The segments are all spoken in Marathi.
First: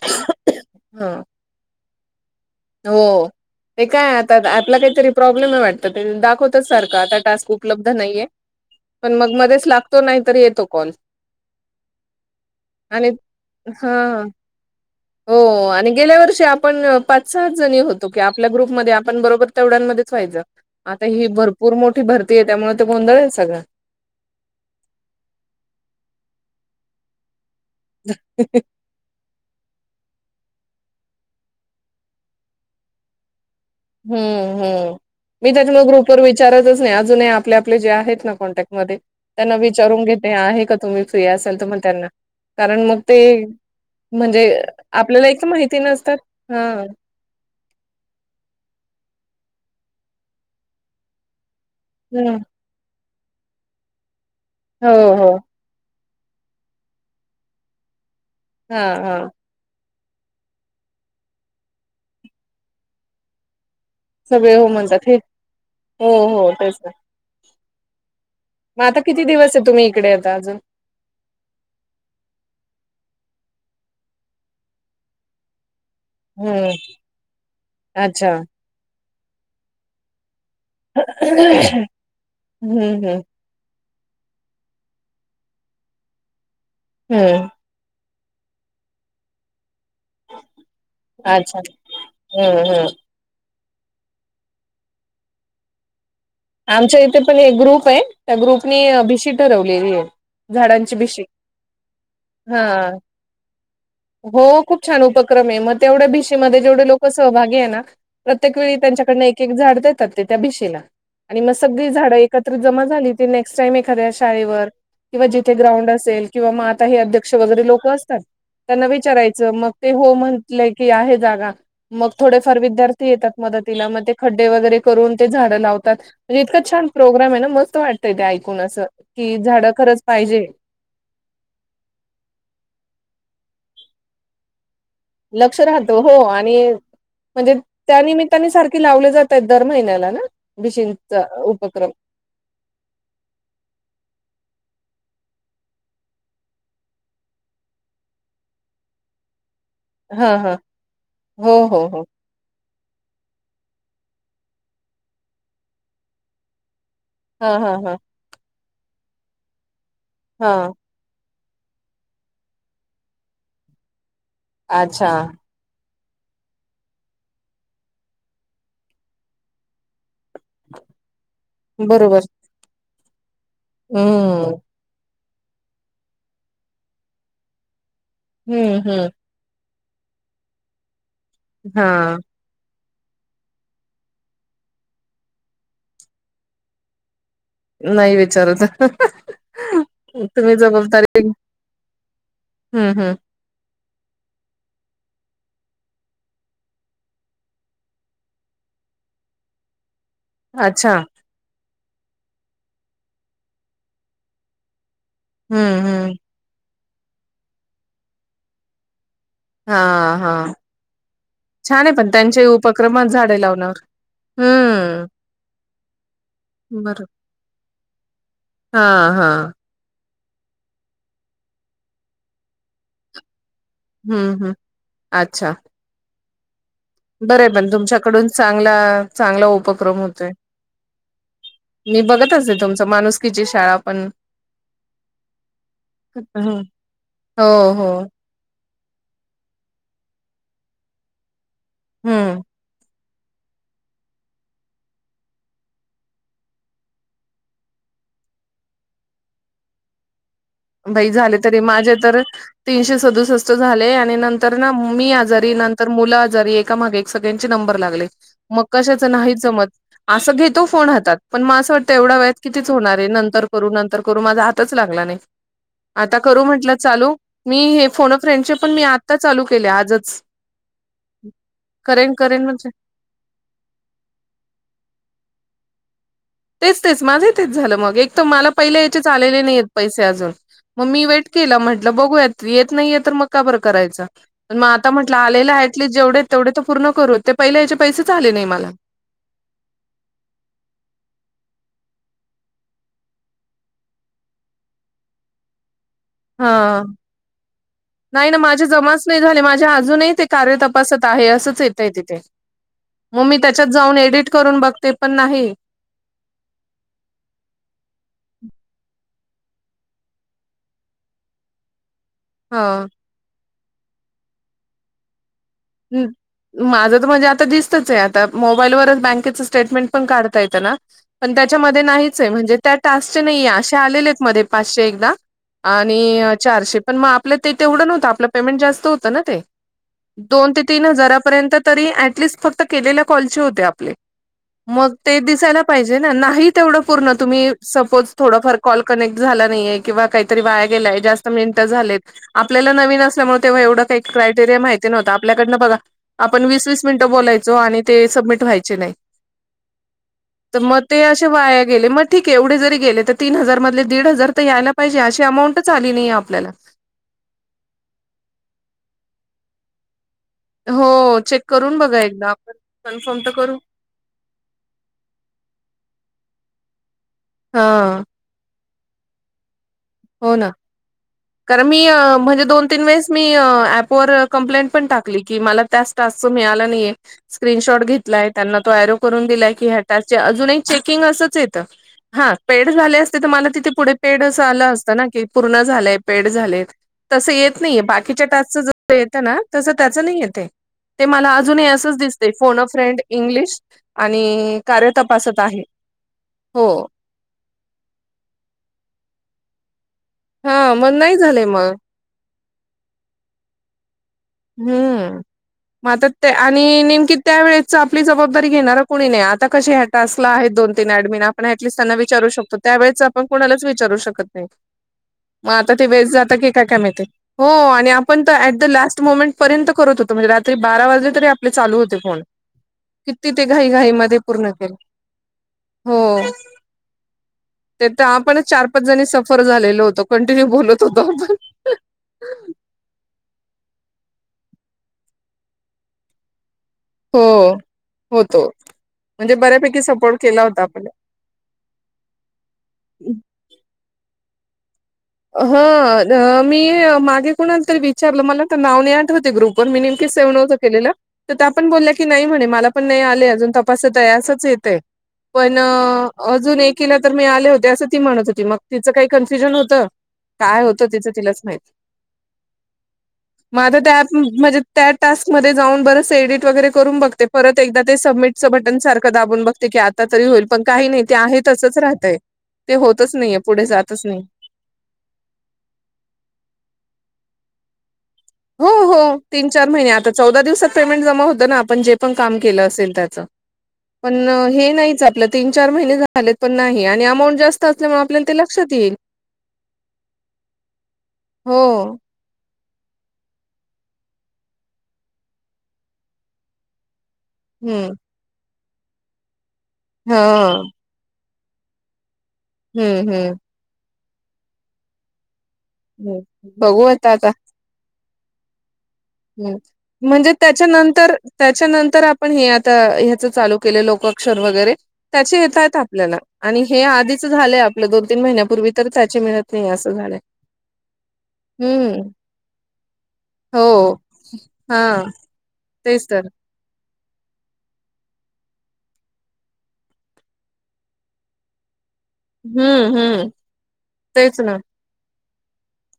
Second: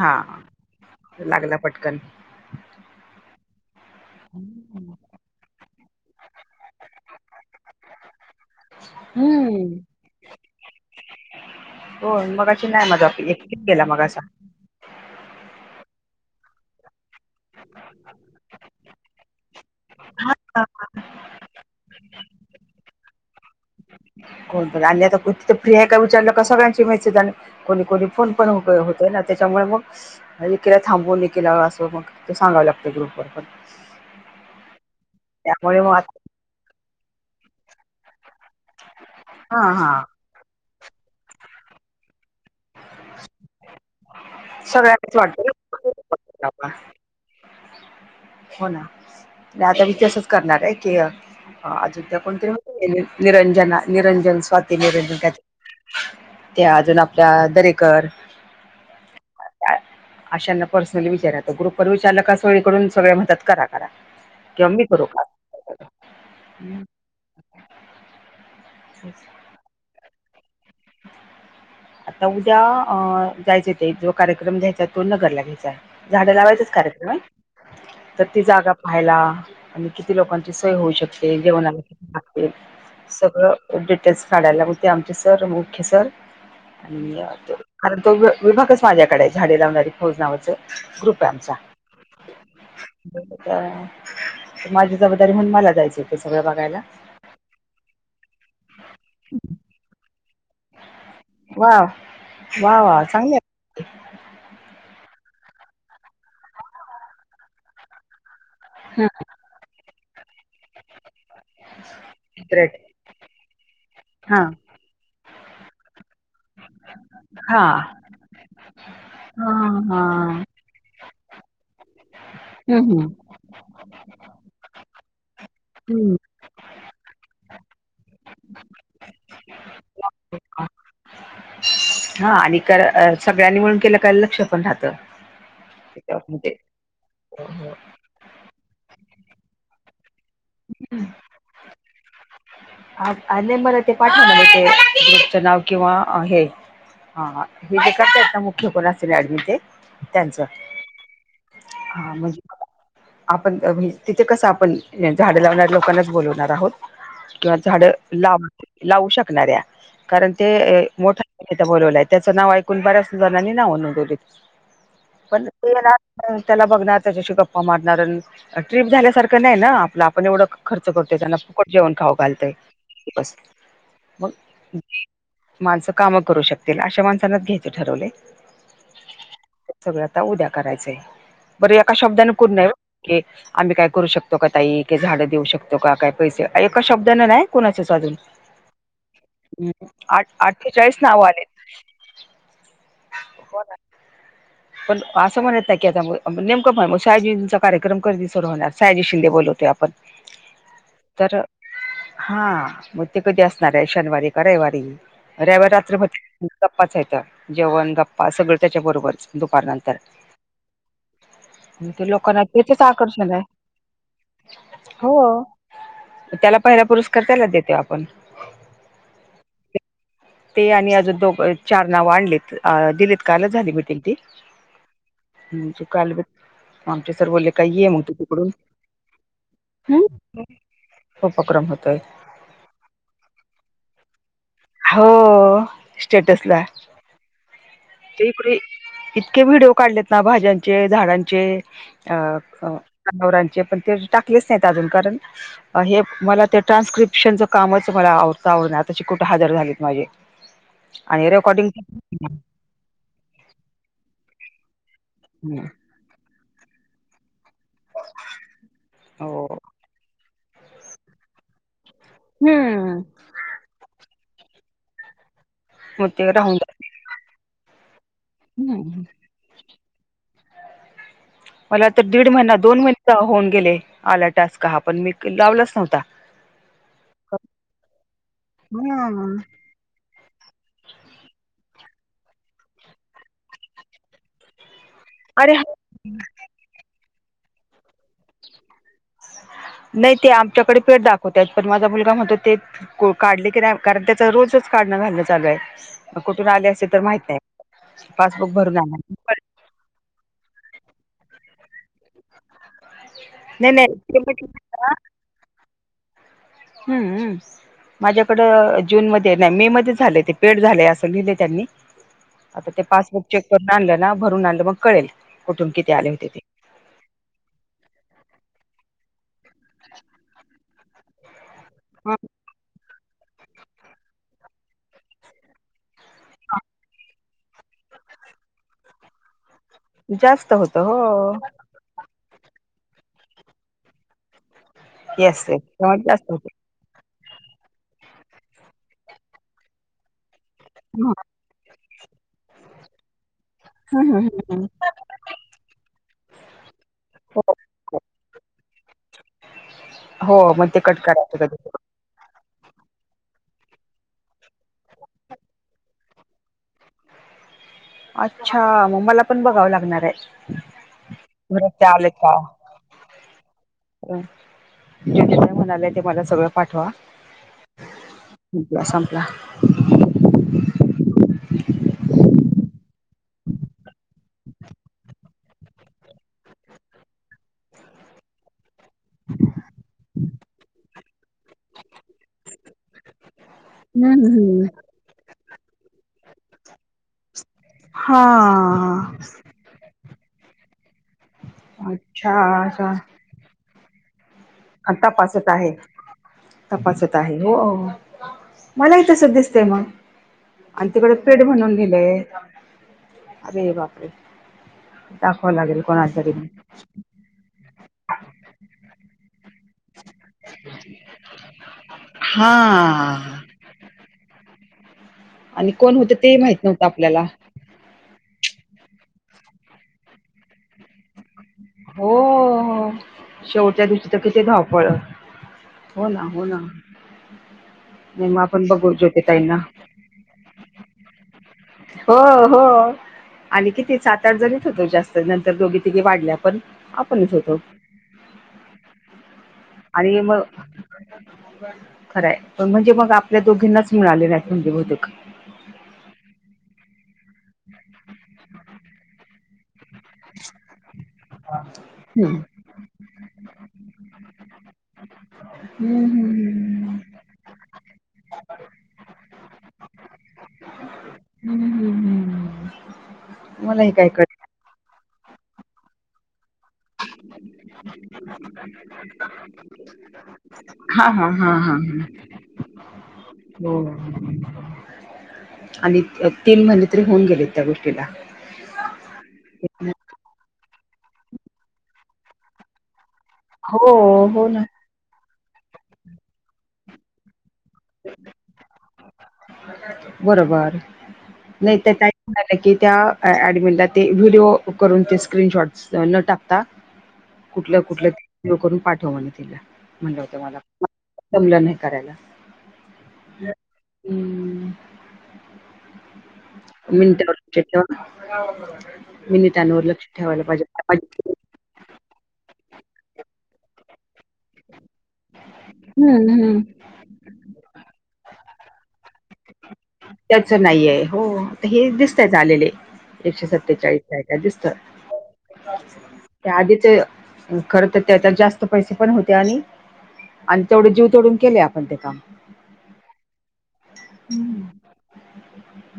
हा हा लागला पटकन. हो ते काय आता आपला काहीतरी प्रॉब्लेम आहे वाटत. ते दाखव तच सारखं आता टास्क उपलब्ध नाहीये. पण मग मध्येच लागतो नाही तर येतो कॉल. हो मघाशी नाही माझा आणि बा एक गेला हा मग असा. हो आणि गेल्या वर्षी आपण पाच सहाच जणी होतो की आपल्या ग्रुपमध्ये आपण बरोबर तेवढ्यांमध्येच व्हायचं. आता ही भरपूर मोठी भरती आहे त्यामुळे ते गोंधळ हाय सगळा. कोण पण आणि आता तर फ्री आहे का विचारलं का, सगळ्यांची मेसेज आणि कोणी कोणी फोन पण ना त्याच्यामुळे मग एकीला थांबवून एकीला असं मग ते सांगाव लागत ग्रुपवर पण. हम्म, हम्म. मी त्यामुळे त्याच्यामुळं मग ग्रुपवर आता विचारतच नाही. अजूनही आपले आपले जे आहेत ना कॉन्टॅक्ट मध्ये त्यांना हा हा विचारून घेते, आहे का तुम्ही फ्री असेल तर मग त्यांना कारण मग ते म्हणजे सगळ्यांनाच आपल्याला एक तर माहिती नस [inaudible] हो ना. आता मी तसंच करणार आहे की हा अजून त्या हम्म कोणतरी माहिती आहे नि निरंजना निरंजन स्वाती हो निरंजन हो कायत ते अजून आपल्या दरेकर हा हा. अशांना पर्सनली विचारा तो ग्रुप वर विचारलं का सोळीकडून सगळे म्हणतात करा करा. सगळे हो किंवा मी करू म्हणतात हे का हो हो तेच ना. म आता किती दिवस आहे तुम्ही इकडे आता अजून? आता उद्या अ जायचं ते जो कार्यक्रम घ्यायचा तो नगरला घ्यायचा. झाडं लावायचाच हम्म कार्यक्रम आहे, तर अच्छा ती जागा पाहायला. आणि किती लोकांची सोय होऊ शकते जेवणाला हम्म किती लागते हम्म सगळं डिटेल्स काढायला बोलते आमचे सर मुख्य सर आणि अ हम्म तर कारण तो वि विभाकच माझ्याकडे झाडे लावणारी फौज नावाचं. ग्रुप आहे आमचा. अच्छा हम्म हम्म [inaudible] माझी जबाबदारी म्हणून मला जायची. आमच्या इथे पण एक ग्रुप आहे त्या ग्रुपनी अभिशी ठरवलेली आहे. झाडांची बीशी वा वा हा. वा चांगले हो खूप छान उपक्रम आहे म तेवढ्या भीशीमध्ये जेवढे लोकं सहभागी आहे ना प्रत्येक वेळी हा. त्यांच्याकडनं एक-एक झाड देतात ते त्या भिशीला आणि मग सगळी झाडं एकत्र ग्रेट. जमा झाली ते नेक्स्ट टाइम एखाद्या हा. शाळेवर किंवा जिथे ग्राउंड असेल किंवा म आता हे अध्यक्ष हा. वगैरे लोकं असतात त्यांना विचारायचं मग हां, ते हो हां. म्हटलंय की आहे जागा मग थोडेफार हं, विद्यार्थी हं. येतात मदतीला मग ते खड्डे वगैरे करून ते झाडं लावतात. हं. म्हणजे इतका छान प्रोग्राम आहे ना मस्त वाटतय ते ऐकून असं कि झाडं खरंच पाहिजे. हा आणि करं अ सगळ्यांनी म्हणून केलं का लक्ष पण राहतं. लक्ष राहतो त्याच्यावर हो म्हणजे आणि हो, म्हणजे हो. त्या निमित्ताने सारखे लावले जातं आहेत दर महिन्याला ना भीशीणचा उपक्रम. आ आणि मला ते पाठवलं म ते ग्रुपचं नाव किंवा हे हा हा हे जसं करता मुख्य कोण असेल ऍडमी ते हा त्यांचं हा हो हो हो. हां, म्हणजे आपण तिथे कसं आपण झाडं लावणार लोकांनाच बोलवणार आहोत. हां किंवा हां झाड हां लाव लावू शकणार्या कारण ते हां ए मोठा इथं बोलवलाय त्याचं नावं ऐकून बऱ्याच जणांनी नावं नोंदवलेत. अच्छा पण ते येणार त्याला बघणार त्याच्याशी गप्पा मारणार ट्रीप झाल्यासारखं नाही ना आपला पण एवढं खर्च करतोय त्यांना फुकट जेवण खाऊ बरोबर घालतय. हम्म [unintelligible] माणसं कामं करू शकतील अशा माणसांनाच घ्यायचे ठरवले. हम्म हम्म. तेच सगळं आता उद्या करायचंय बरं एका हां शब्दाने [unintelligible] आम्ही काय करू शकतो का ताई? के झाड देऊ शकतो काय पैसे एका शब्दानें नाय कोणाचेच अजून नाही विचारत आ तुम्ही आठ्ठेचाळीस नाव जबाबदारी आलेत. हम्म हम्म. [inaudible] पण असं म्हणत नाही की आता म नेमकं मग शायाजींचा कार्यक्रम कधी सर होणार शायजी शिंदे बोलवते आ पण अच्छा तर हा मग ते कधी असणार आहे शनिवारी का रविवारी? रविवार हम्म रात्री [inaudible] हम्म गप्पाचं आहेत त्या जेवण गप्पा सगळं त्याच्या बरोबरच. दुपारनंतर, हां हां छान आहे ते पण लोकांना त्यांचे तेथेच उपक्रमात आकर्षण झाडे आहे. लावण्यावर हो हम्म त्याला पहिला पुरस्कार त्यालाच देतो आपण. हा हा. ते आणि अज दोघं चार नावं आणलेत आ दिलेत कालं झाली भेट. तील ती हम्म हम्म अच्छा हम्म सकाल भे आमचे सर बरं आहे बोलले पण काही ये म तर तू तुमच्याकडून तिकडून चांगला चांगला उपक्रम होतोय. उपक्रम होतय त माणूसकीची शाळा पण हो स्टेटस ला हं. हो हो पूर्वी इतके व्हिडिओ काढलेत ना भाज्यांचे झाडांचे अ हम्म अ नवरांचे पण ते टाकलेच नाहीत अजून कारण अ हे मला ते ट्रान्स्क्रिप्शनचं कामचं मला आवडतं आवडणार त्याची कुठ दहा हजार झालेत माझे. बाई झाले तरी रेकॉर्डिंग माझे तर तीनशे सदुसष्ट झाले आणि नंतर ना मी आजारी नंतर मुलं आजारी एकामागे एक सगळ्यांचे नंबर लागले मग कशाच नाही हो जमत असं घेतो फोन हातात पण मा असं तेवढा वेळात नंतर करू, नंतर करू माझा हातच लागला नाही. मग आता ते करू राहून म्हटलं जात चाले मी हे फोन अ फ्रेंडचे पण मी आत्ता चालू केले आजच ह माला तर दीड महिना दोन महिना होऊन गेले आला टास्क हा पण मी क लावलाच नव्हता. तेच तेच माझे तेच झालं मग एक तर मला पहिले हेचेच आलेले ह नाही आहेत पैसे अजून मग मी वेट केला म्हटलं बघूयात येत नाहीय तर मग का बरं करायचा. मग आता म्हटलं अरे आलेला एटलिस्ट जेवढे तेवढे तर ते पूर्ण करूत ते पहिले ह्याचे पैसेच आले नाही मला. नाय ते आमच्याकडे पेड दाखवत्यात पण माझा मुलगा म्हणतो तेच को काढले की नाही कारण त्याचा रोजच काढणं घालणं चालू आहे. कुठून आले हा असेल तर माहित नाही पासबुक भरून आणा. च्या अजूनही ते कार्य तपासत आहे असंच येत आहे तिथे. मग मी त्याच्यात नाही नाही जाऊन ते एडिट करून बघते म्हटलं पण नाही हम्म हम्म. माझ्याकडं जूनमध्ये नाही मे मध्ये झाले ते पेड झाले असं लिहिलं त्यांनी आता ते हा पासबुक चेक करून आणलं ना भरून आणलं मग कळेल कुठून किती आले होते ते. माझं तर म्हणजे आता दिसतच आहे आता मोबाईलवर बँकेच स्टेटमेंट पण काढता येतं ना पण त्याच्यामध्ये नाहीच आहे म्हणजे त्या टास्कचे नाहीये असे आलेले आहेत मध्ये पाचशे एकदा आणि चारशे पण म आपलं ते तेवढं नव्हतं आपलं पेमेंट जास्त होतं ना ते दोन जास्त ते होत तीन हो हजारापर्यंत तरी ऍटलिस्ट फक्त केलेल्या कॉलचे होते आपले. मग ते येस येस दिसायला पाहिजे ना जास्त होत नाही तेवढं पूर्ण तुम्ही सपोज थोडा फार कॉल कनेक्ट झाला नाहीये किंवा काहीतरी वाया गेल्या जास्त मिनटं झालेत आपल्याला नवीन असल्यामुळं तो एवढं काय क्राईट एरिया तरी माहीति नव्हतं आपल्याकडनं बघा आपण वीस-वीस मिनिटं हो बोलायचो आणि ते सबमिट व्हायचे नाही. हो तर मग कट ते असे करायचं वाया कधी गेले म ठीक आहे एवढे जरी गेले तर तीन हजार मधले दीड हजार तर यायला पाहिजे अशी अमाऊंटच आली नाही आपल्याला. अच्छा म मला पण बघावं लागणार आहे. हो चेक घरात करून ते बघा आलेत एकदा का आपण कन्फर्म तर करू. [unintelligible] म्हणाले ते मला सगळं पाठवा. हा. [unintelligible] संपला हो ना. कारण मी अ म्हणजे दोन-तीन वेळेस मी अ ऍपवर कंप्लेंट पण टाकली की मला त्या टास्क तर मिळाला नाहीय. स्क्रीनशॉट घेतलाय त्यांना तो ऐरो करून दिलाय की ह्या टास्कचे अजून ही चेकिंग असंच येतं. हा पेड झाले असते तर मला तिथे पुढे हम्म पेड असं हम्म आलं असतं ना की पूर्ण झालंय पेड झाले. तसं येत नाहीये हा बाकीच्या टास्कच जसं येतं ना तसं त्याचं नाही येतेय. ते मला अजूनही असंच दिसते अच्छा फोन अ अच्छा फ्रेंड इंग्लिश आणि कार्य तपासत आहे हो. ता हे हो मलाही तसंच दिसतय मग हा आणि मग तिकडे नाही पेड झाले मग म्हणून लिहिलंय अरे बापरे! हम्म दाखवावं लागेल म आता कोणाला त्या तरी आणि नेमकी त्या वेळेच आपली जबाबदारी घेणारा कोणी नाही आ ता कशी ह्या टास्कला आहे दोन तीन ऍडमीन आपण एटलीस्ट त्यांना विचारू हा शकतो त्यावेेळेच आपण कोणालाच विचारू शकत नाही. म आणि आता ते कोण वेस्ट होतं जात की माहित काय काय नव्हतं माहिते? आपल्याला हो आणि आपण तर ऍट द लास्ट मोमेंट पर्यंत करत होतो म्हणजे रात्री बारा वाजले तरी पले चालू होते फोन हो किती ते शेवटच्या घाई-घाई दिवशी मध्ये तर किती पूर्ण केले धावपळ हो. ते तर नाही मग आपणच आपण चार-पाच बघू जणी सफर ज्योतीताईंना झालेलो होतो कंटिन्यू बोलत होतो आपण. हो हो. आणि किती सात-आठ जणीच होतो जास्त नंतर दोघी तिघे वाढल्या पण हो आपणच होतो होतो म्हणजे बऱ्यापैकी सपोर्ट आणि मग केला होता आपण. खरं आहे पण म्हणजे मग आपल्या दोघींनाच मिळाले नाही आहेत म्हणजे बहुतेक. हा मी मागे कोणाला तरी विचारलं मला तर नाव नाही आठवते ग्रुप पण मिनिम की सेव नवचा केलेला त्या पण बोलले की नाही हम्म म्हणे मला पण नाही आले अजून तपासत आहे असच येतेये पण हम्म अजून एक किला हम्म तर मिळाले होते असं ती म्हणत होती मग तिचं काही कन्फ्युजन होतं. काय होतं तिचं तिलाच माहित, हम्म हम्म हम्म म आता मला हे त्या ऐप काय कळत म्हणजे त्या टास्कमध्ये जाऊन बरसे एडिट वगैरे करून बघते परत एकदा ते सबमिटचं बटन सारखं दाबून बघते की आ ता तरी होईल पण काही नाही हा ते हा आहे हा हा तसंच ह राहतय ते होतच नाहीये पुढे हो जातच नाही. आणि तीन महिने तरी होऊन गेले त्या गोष्टीला. तीन-चार महिने आता चौदा दिवसात पेमेंट जमा होतं ना आपण जे पण काम केलं असेल त्याचा हो पण हो ना हे नाहीच आपल्यात तीन-चार महिने झालेत पण नाही आणि अमाऊंट जास्त असल्यामुळे आपल्याला ते लक्षात येईल. बरोबर हो नाही तर काय झालं की त्या ऍडमिनला ते व्हिडिओ करून ते स्क्रीनशॉट न टाकता कुठलं हम्म कुठलं करून पाठव म्हणे तिला हा म्हणल्या होत्या मला जमलं नाही करायला. हम्म हम्म. हम्म. हो बघू आता आता चेट मीनि हम् त्यानवर लक्ष म्हणजे ठेवायला त्याच्यानंतर पाहिजे. त्याच्यानंतर आपण हे आता ह्याचा चालू केले लोकाक्षर वगैरे त्याचे येत आहेत आपल्याला हम्म हम्म आणि हे आधीचा झालेय आपलं दोन-तीन महिन्यापूर्वी तर त्याची मिळत नाही अस त्याचा नाहीये हो हे हम्म दिसतायच आलेले एकशे हो सत्तेचाळीस काय-काय दिसतं? हा तेच तर त्या आधीच खरं तर त्याच्यात जास्त पैसे पण होते आणि आणि तेवढे जीव तोडून केले आपण ते काम. हम्म हम्म तेच ना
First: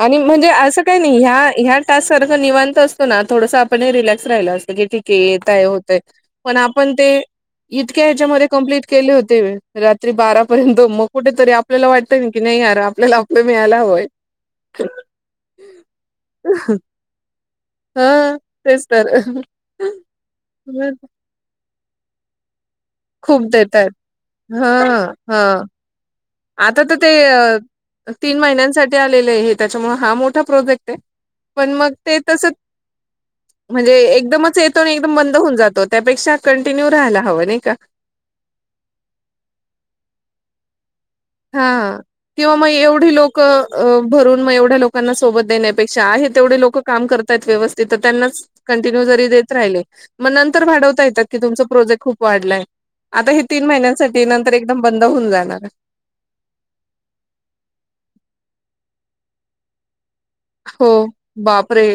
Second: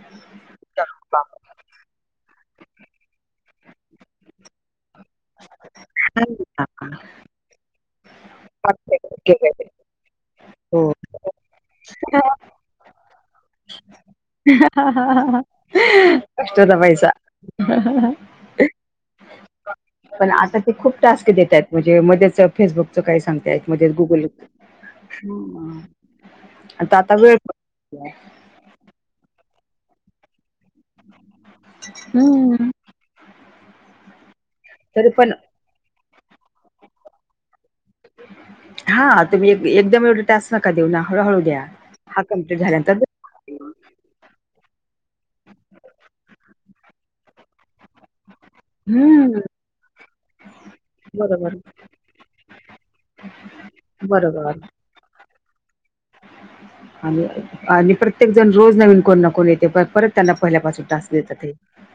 आणि म्हणजे असं काय नाही ह्या ह्या टास्क सारखं निवांत असतो ना थोडसा पण ही रिलॅक्स राहिला असतं की ठीक आहे येतय होतय पण आपण ते इतक्या ह्याच्यामध्ये कंप्लीट केले होते वे रात्री बारापर्यंत हो. मग कुठेतरी आपल्याला वाटतंय ना की नाही यार आपल्याला आपलं मिळायला हवंय. अष्ट दाबायचा हा तेच तर पण आता ते खूप टास्क देतात म्हणजे मध्येच फेसबुकचं काही खूप सांगते मध्ये देतात गुगल हा हा आता तर ते अ पण मग ते तस हम्म. म्हणजे एकदमत चे येतो आणि तरी एकदम पण मंद होऊन जातो त्यापेक्षा कंटिन्यू राहायला हवं नये का? हा हा तुम्ही एक एकदम एवढे टास्क नका देऊ ना हळूहळू द्या हा कमप्लीट झाल्यानंतर क अ भरून म एवढ्या लोकांना सोबत देणेपेक्षा आहे तेवढे लोकं काम करतायत व्यवस्थित तर त्यांनाच कंटिन्यू जरी हम्म देत राहिले म नंतर भाडवता येतात की बरोबर तुमच प्रोजेक्ट खूप वाढलाय. आता हे तीन महिन्यांसाठी नंतर बरोबर. एकदम बंद होऊन जाणार. आणि आणि प्रत्येक जण रोज नवीन कोण ना कोण येते पर परत त्यांना हो पहिल्यापासून टास्क देतात हे. बापरे!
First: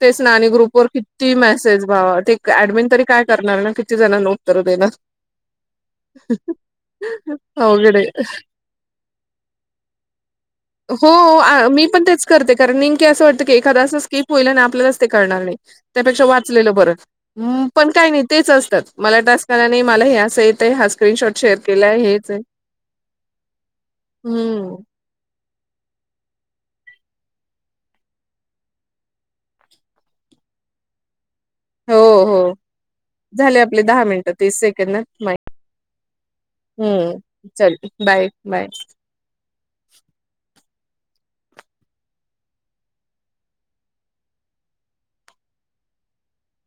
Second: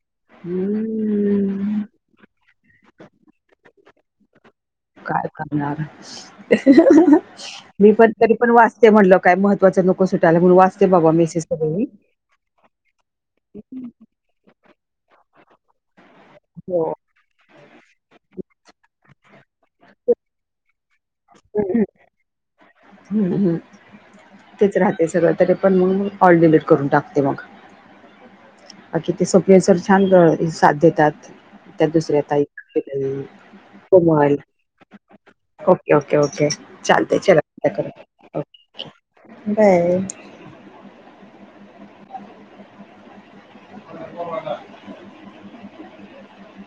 तेच आणि ग्रुपवर किती हम्म. मैसेज वा वा ठीक ऍडमिन तरी काय करणार ना किती जणानां उत्तर देणार. काय करणारच मी अवघड आहे. पण तरी पण वाचते म्हणलं काय महत्वाचं नको सुटायला म्हणून वाचते हो बाबा मेसेज आ तरी मी. पण तेच करते कारण मेन की असं वाटतं की एखादा असं स्किप होईल ना आपल्यालाच ते कळणार नाय त्यापेक्षा वाचलेलं हो. बरं. हम्म पण काय नाय तेच असतं मला टास्क आला नी मला हे येतेय हसं स्क्रीनशॉट शेअर हम्म, केलाय हेच आहे. हम्म हम्म हम्म तेच राहते सगळं तरी पण म म ऑल डिलीट करून टाकते मग. बाकी ते स्वप्नील सर छान गं हे साथ देतात. त्या हो दुसऱ्या हो ताई. झाले आपले दहा मिनिटं तीस सेकंद [unintelligible] ना माय ओके ओके ओके चालते चल हम्म आता बाय करूया बाय. बाय. [unintelligible]